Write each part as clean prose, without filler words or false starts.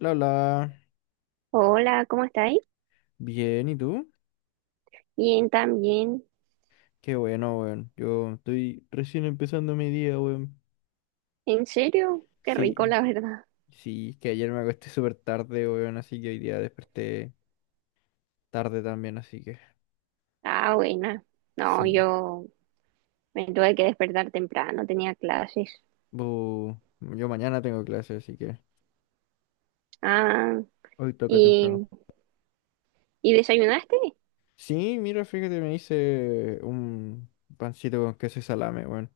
La, la. Hola, ¿cómo estáis? Bien, ¿y tú? Bien, también. Qué bueno, weón. Yo estoy recién empezando mi día, weón. ¿En serio? Qué rico, Sí, la verdad. sí, es que ayer me acosté súper tarde, weón, así que hoy día desperté tarde también, así que Ah, buena. No, sí. yo me tuve que despertar temprano, tenía clases. Bu, yo mañana tengo clase, así que Ah, hoy toca temprano. ¿y, y desayunaste? Sí, mira, fíjate, me hice un pancito con queso y salame, weón.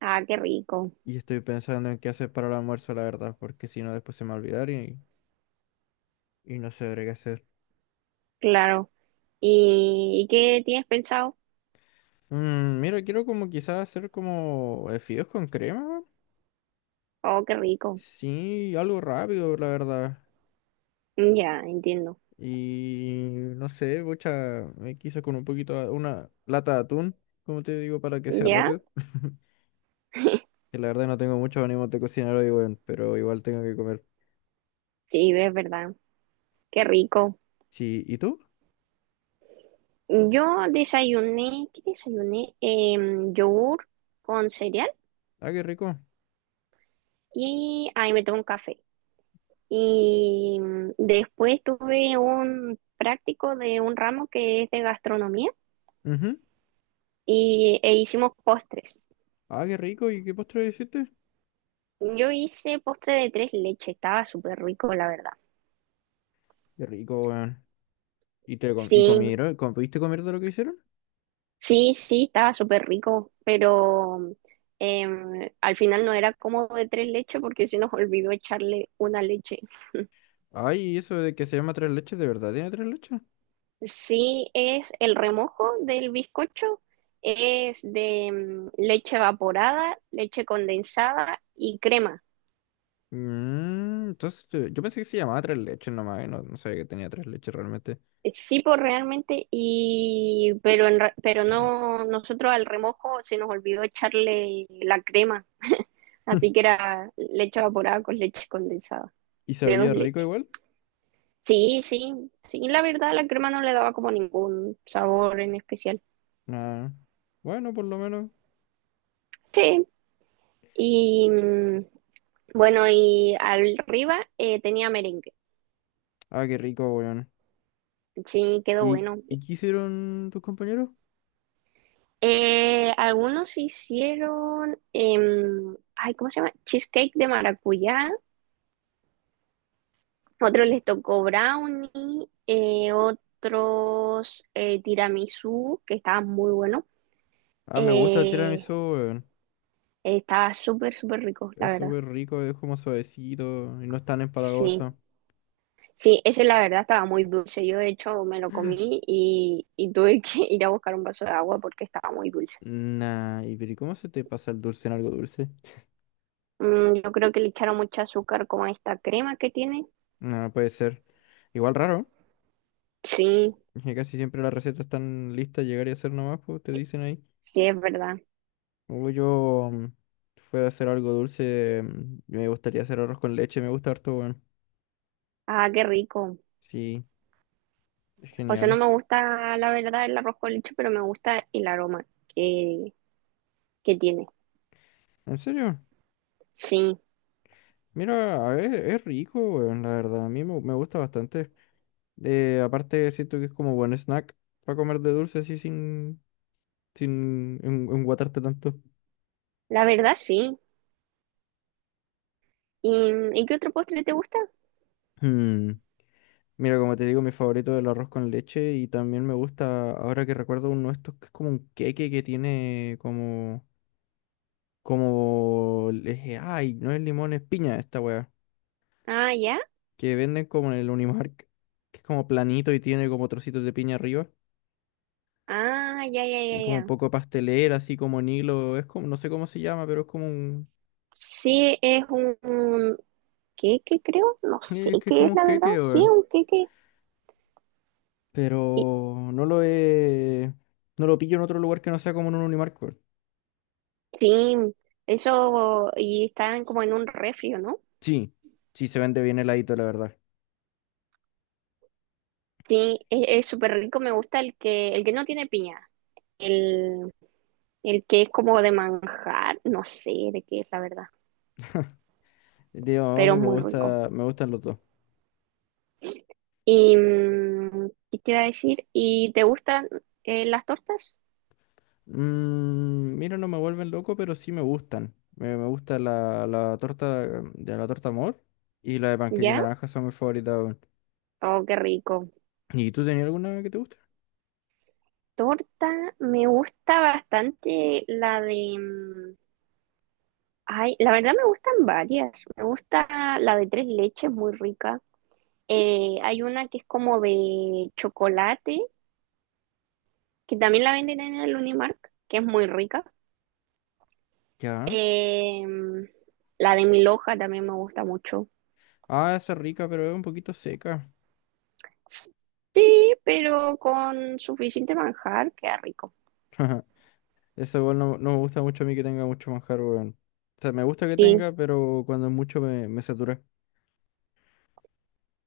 Ah, qué rico, Y estoy pensando en qué hacer para el almuerzo, la verdad, porque si no después se me va a olvidar y no sabré qué hacer. claro. ¿Y qué tienes pensado? Mm, mira, quiero como quizás hacer como fideos con crema. Oh, qué rico. Sí, algo rápido, la verdad. Ya, entiendo. Y no sé, mucha, quizás con un poquito, una lata de atún, como te digo, para que sea ¿Ya? rápido. Que la verdad no tengo mucho ánimo de cocinar hoy, weón, pero igual tengo que comer. Sí, es verdad. Qué rico. Sí, ¿y tú? Yo desayuné, ¿qué desayuné? Yogur con cereal Ah, qué rico. y ahí me tomé un café. Y después tuve un práctico de un ramo que es de gastronomía Ujú. E hicimos postres. Ah, qué rico. ¿Y qué postre hiciste? Yo hice postre de tres leches, estaba súper rico, la verdad. Qué rico, weón. ¿Y Sí, comieron? ¿Pudiste comer de lo que hicieron? sí, sí, estaba súper rico, pero al final no era como de tres leches porque se nos olvidó echarle una leche. Ay, ¿y eso de que se llama tres leches, de verdad tiene tres leches? Sí, es el remojo del bizcocho, es de leche evaporada, leche condensada y crema. Mm, entonces yo pensé que se llamaba tres leches nomás, y no, no sabía que tenía tres leches realmente. Sí, pues realmente, pero no, nosotros al remojo se nos olvidó echarle la crema, así que era leche evaporada con leche condensada, ¿Y de dos sabía rico leches. igual? Sí, sí, sí, la verdad la crema no le daba como ningún sabor en especial. Nah. Bueno, por lo menos. Sí, y mm, bueno, y arriba tenía merengue, Ah, qué rico, weón. sí, quedó ¿Y, bueno. y qué hicieron tus compañeros? Algunos hicieron, ay, ¿cómo se llama? Cheesecake de maracuyá. Otros les tocó brownie, otros tiramisú, que estaban muy buenos. Ah, me gusta el Eh, tiramisú, weón. estaba súper rico, la Es verdad. súper rico, es como suavecito y no es tan Sí, empalagoso. sí, ese la verdad estaba muy dulce. Yo de hecho me lo comí y tuve que ir a buscar un vaso de agua porque estaba muy dulce. Nah, pero ¿y cómo se te pasa el dulce en algo dulce? Mm, yo creo que le echaron mucho azúcar como a esta crema que tiene. No puede ser. Igual raro, Sí, que casi siempre las recetas están listas, llegar y hacer nomás, pues te dicen ahí. sí, es verdad. Uy, yo mm, si fuera a hacer algo dulce, mm, me gustaría hacer arroz con leche, me gusta harto, weón. Ah, qué rico. Sí, es O sea, no genial. me gusta la verdad el arroz con leche, pero me gusta el aroma que, que tiene. En serio, Sí, mira, a ver, es rico, weón, la verdad, me gusta bastante. Aparte, siento que es como buen snack para comer de dulce así sin, enguatarte tanto. la verdad sí. ¿Y, ¿y qué otro postre te gusta? Hmm, mira, como te digo, mi favorito es el arroz con leche y también me gusta, ahora que recuerdo uno de estos que es como un queque que tiene como... Como le dije, ay, no es limón, es piña esta weá. Ah, ya. Que venden como en el Unimark, que es como planito y tiene como trocitos de piña arriba. Ah, ya, ya, ya, Y como un ya. poco pastelera, así como en hilo. Es como, no sé cómo se llama, pero es como un. Sí, es un queque, creo. No sé Es que es qué como es un la verdad. queque, Sí, weón. un queque. Y- Pero no lo he. No lo pillo en otro lugar que no sea como en un Unimark, weón. sí, eso. Y están como en un refrio, ¿no? Sí, sí se vende bien heladito, la verdad. Sí, e, es súper rico. Me gusta el que no tiene piña. El, el que es como de manjar. No sé de qué es la verdad. Digo, a Pero mí es me muy rico. gusta, me gustan los dos. ¿Y qué te iba a decir? ¿Y te gustan las tortas? Mm, mira, no me vuelven loco, pero sí me gustan. Me gusta la torta de la torta amor y la de panqueque ¿Ya? naranja son mis favoritas, weón. Oh, qué rico. ¿Y tú tenías alguna que te guste? Torta, me gusta bastante la de... ay, la verdad me gustan varias. Me gusta la de tres leches, muy rica. Hay una que es como de chocolate, que también la venden en el Unimark, que es muy rica. Ya. Eh, mm, la de mil hoja también me gusta mucho. Ah, esa es rica, pero es un poquito seca. Sí, pero con suficiente manjar, queda rico. Esa igual no, no me gusta mucho a mí que tenga mucho manjar, weón. O sea, me gusta que Sí, tenga, pero cuando es mucho me satura.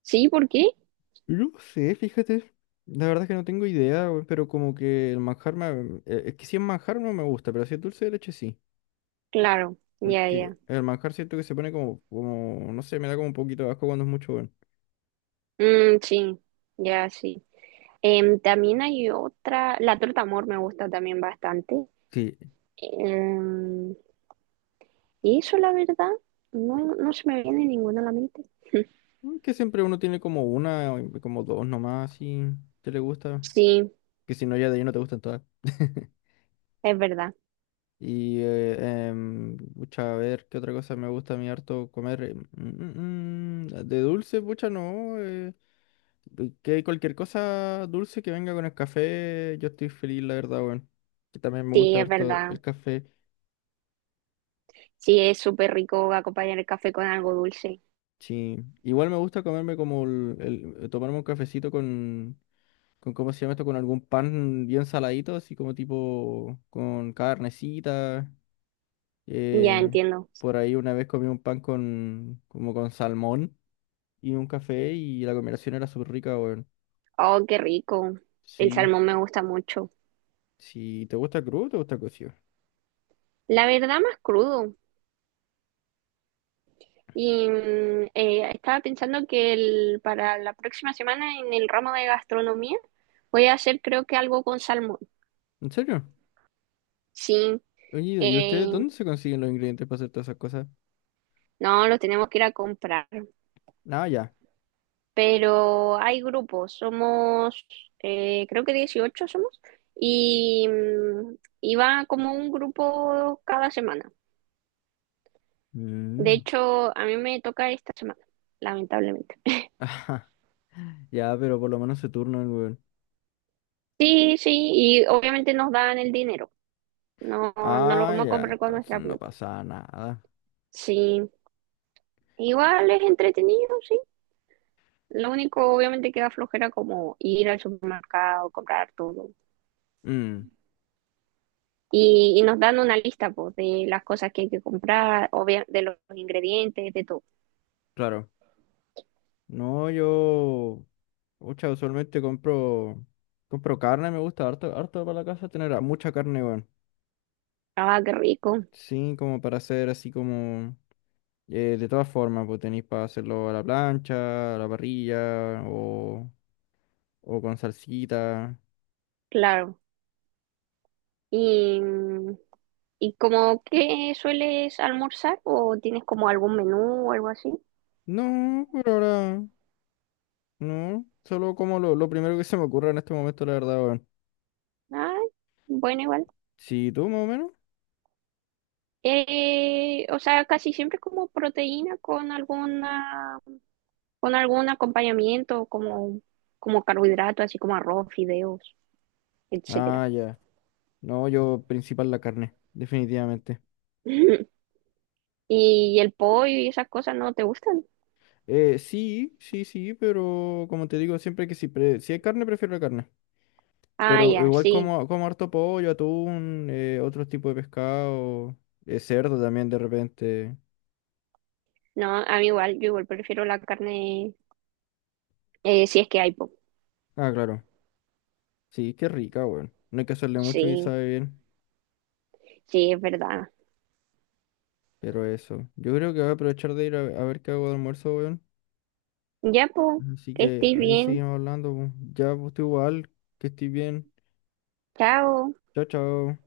sí, ¿por qué? No sé, fíjate. La verdad es que no tengo idea, weón, pero como que el manjar me... Es que si es manjar no me gusta, pero si es dulce de leche sí. Claro, ya, Porque ya. el manjar siento que se pone como, no sé, me da como un poquito de asco cuando es mucho, weón. Mm, sí, ya, sí. Em, también hay otra, la torta amor me gusta también bastante. Sí, Em, y eso, la verdad, no se me viene ninguna a la mente. que siempre uno tiene como una, o como dos nomás, si te le gusta. Sí, Que si no, ya de ahí no te gustan todas. es verdad, Y, pucha, a ver, ¿qué otra cosa me gusta a mí harto comer? De dulce, pucha, no. Que cualquier cosa dulce que venga con el café, yo estoy feliz, la verdad, weón. Que también me sí, gusta es harto el verdad. café. Sí, es súper rico acompañar el café con algo dulce. Sí, igual me gusta comerme como tomarme un cafecito con, ¿cómo se llama esto? Con algún pan bien saladito, así como tipo con carnecita. Ya eh, entiendo. por ahí una vez comí un pan con, como con salmón y un café y la combinación era súper rica, weón. Oh, qué rico. El Sí, salmón me gusta mucho. sí, ¿te gusta crudo o te gusta cocido? La verdad, más crudo. Y estaba pensando para la próxima semana en el ramo de gastronomía voy a hacer creo que algo con salmón. ¿En serio? Sí, Oye, ¿y ustedes eh, dónde se consiguen los ingredientes para hacer todas esas cosas? no, los tenemos que ir a comprar, No, ya. pero hay grupos, somos, creo que 18 somos, y va como un grupo cada semana. De Mm. hecho, a mí me toca esta semana, lamentablemente. Ajá, ya, pero por lo menos se turnan, weón. Sí, sí, y obviamente nos dan el dinero, no, no lo Ah, vamos a ya, comprar con entonces nuestra no plata. pasaba nada. Sí, igual es entretenido, sí. Lo único, obviamente, que da flojera como ir al supermercado, comprar todo. Mm, Y y nos dan una lista pues, de las cosas que hay que comprar, de los ingredientes, de todo. claro. No, yo. Pucha, usualmente compro. Compro carne, me gusta harto, harto para la casa tener mucha carne, weón. Ah, qué rico, Sí, como para hacer así como. De todas formas, pues tenéis para hacerlo a la plancha, a la parrilla, o con salsita. claro. ¿Y y como que sueles almorzar o tienes como algún menú o algo así? No, por ahora. No, solo como lo primero que se me ocurra en este momento, la verdad, weón. Ah, bueno, igual. Sí, tú más o menos. O sea, casi siempre como proteína con algún acompañamiento, como carbohidrato, así como arroz, fideos, etcétera. Ah, ya. No, yo principal la carne, definitivamente. Y el pollo y esas cosas no te gustan. Sí, pero como te digo, siempre que si, si hay carne, prefiero la carne. Ah, Pero ya, igual sí. como, como harto pollo, atún, otros tipos de pescado, cerdo también de repente. No, a mí igual, yo igual prefiero la carne, si es que hay, po. Ah, claro. Sí, qué rica, weón. No hay que hacerle mucho y Sí, sabe bien. sí, es verdad. Pero eso. Yo creo que voy a aprovechar de ir a ver qué hago de almuerzo, weón. Ya, po, Así que que estés ahí bien. seguimos hablando, po. Ya, pues tú igual, que estés bien. Chao. Chao, chao.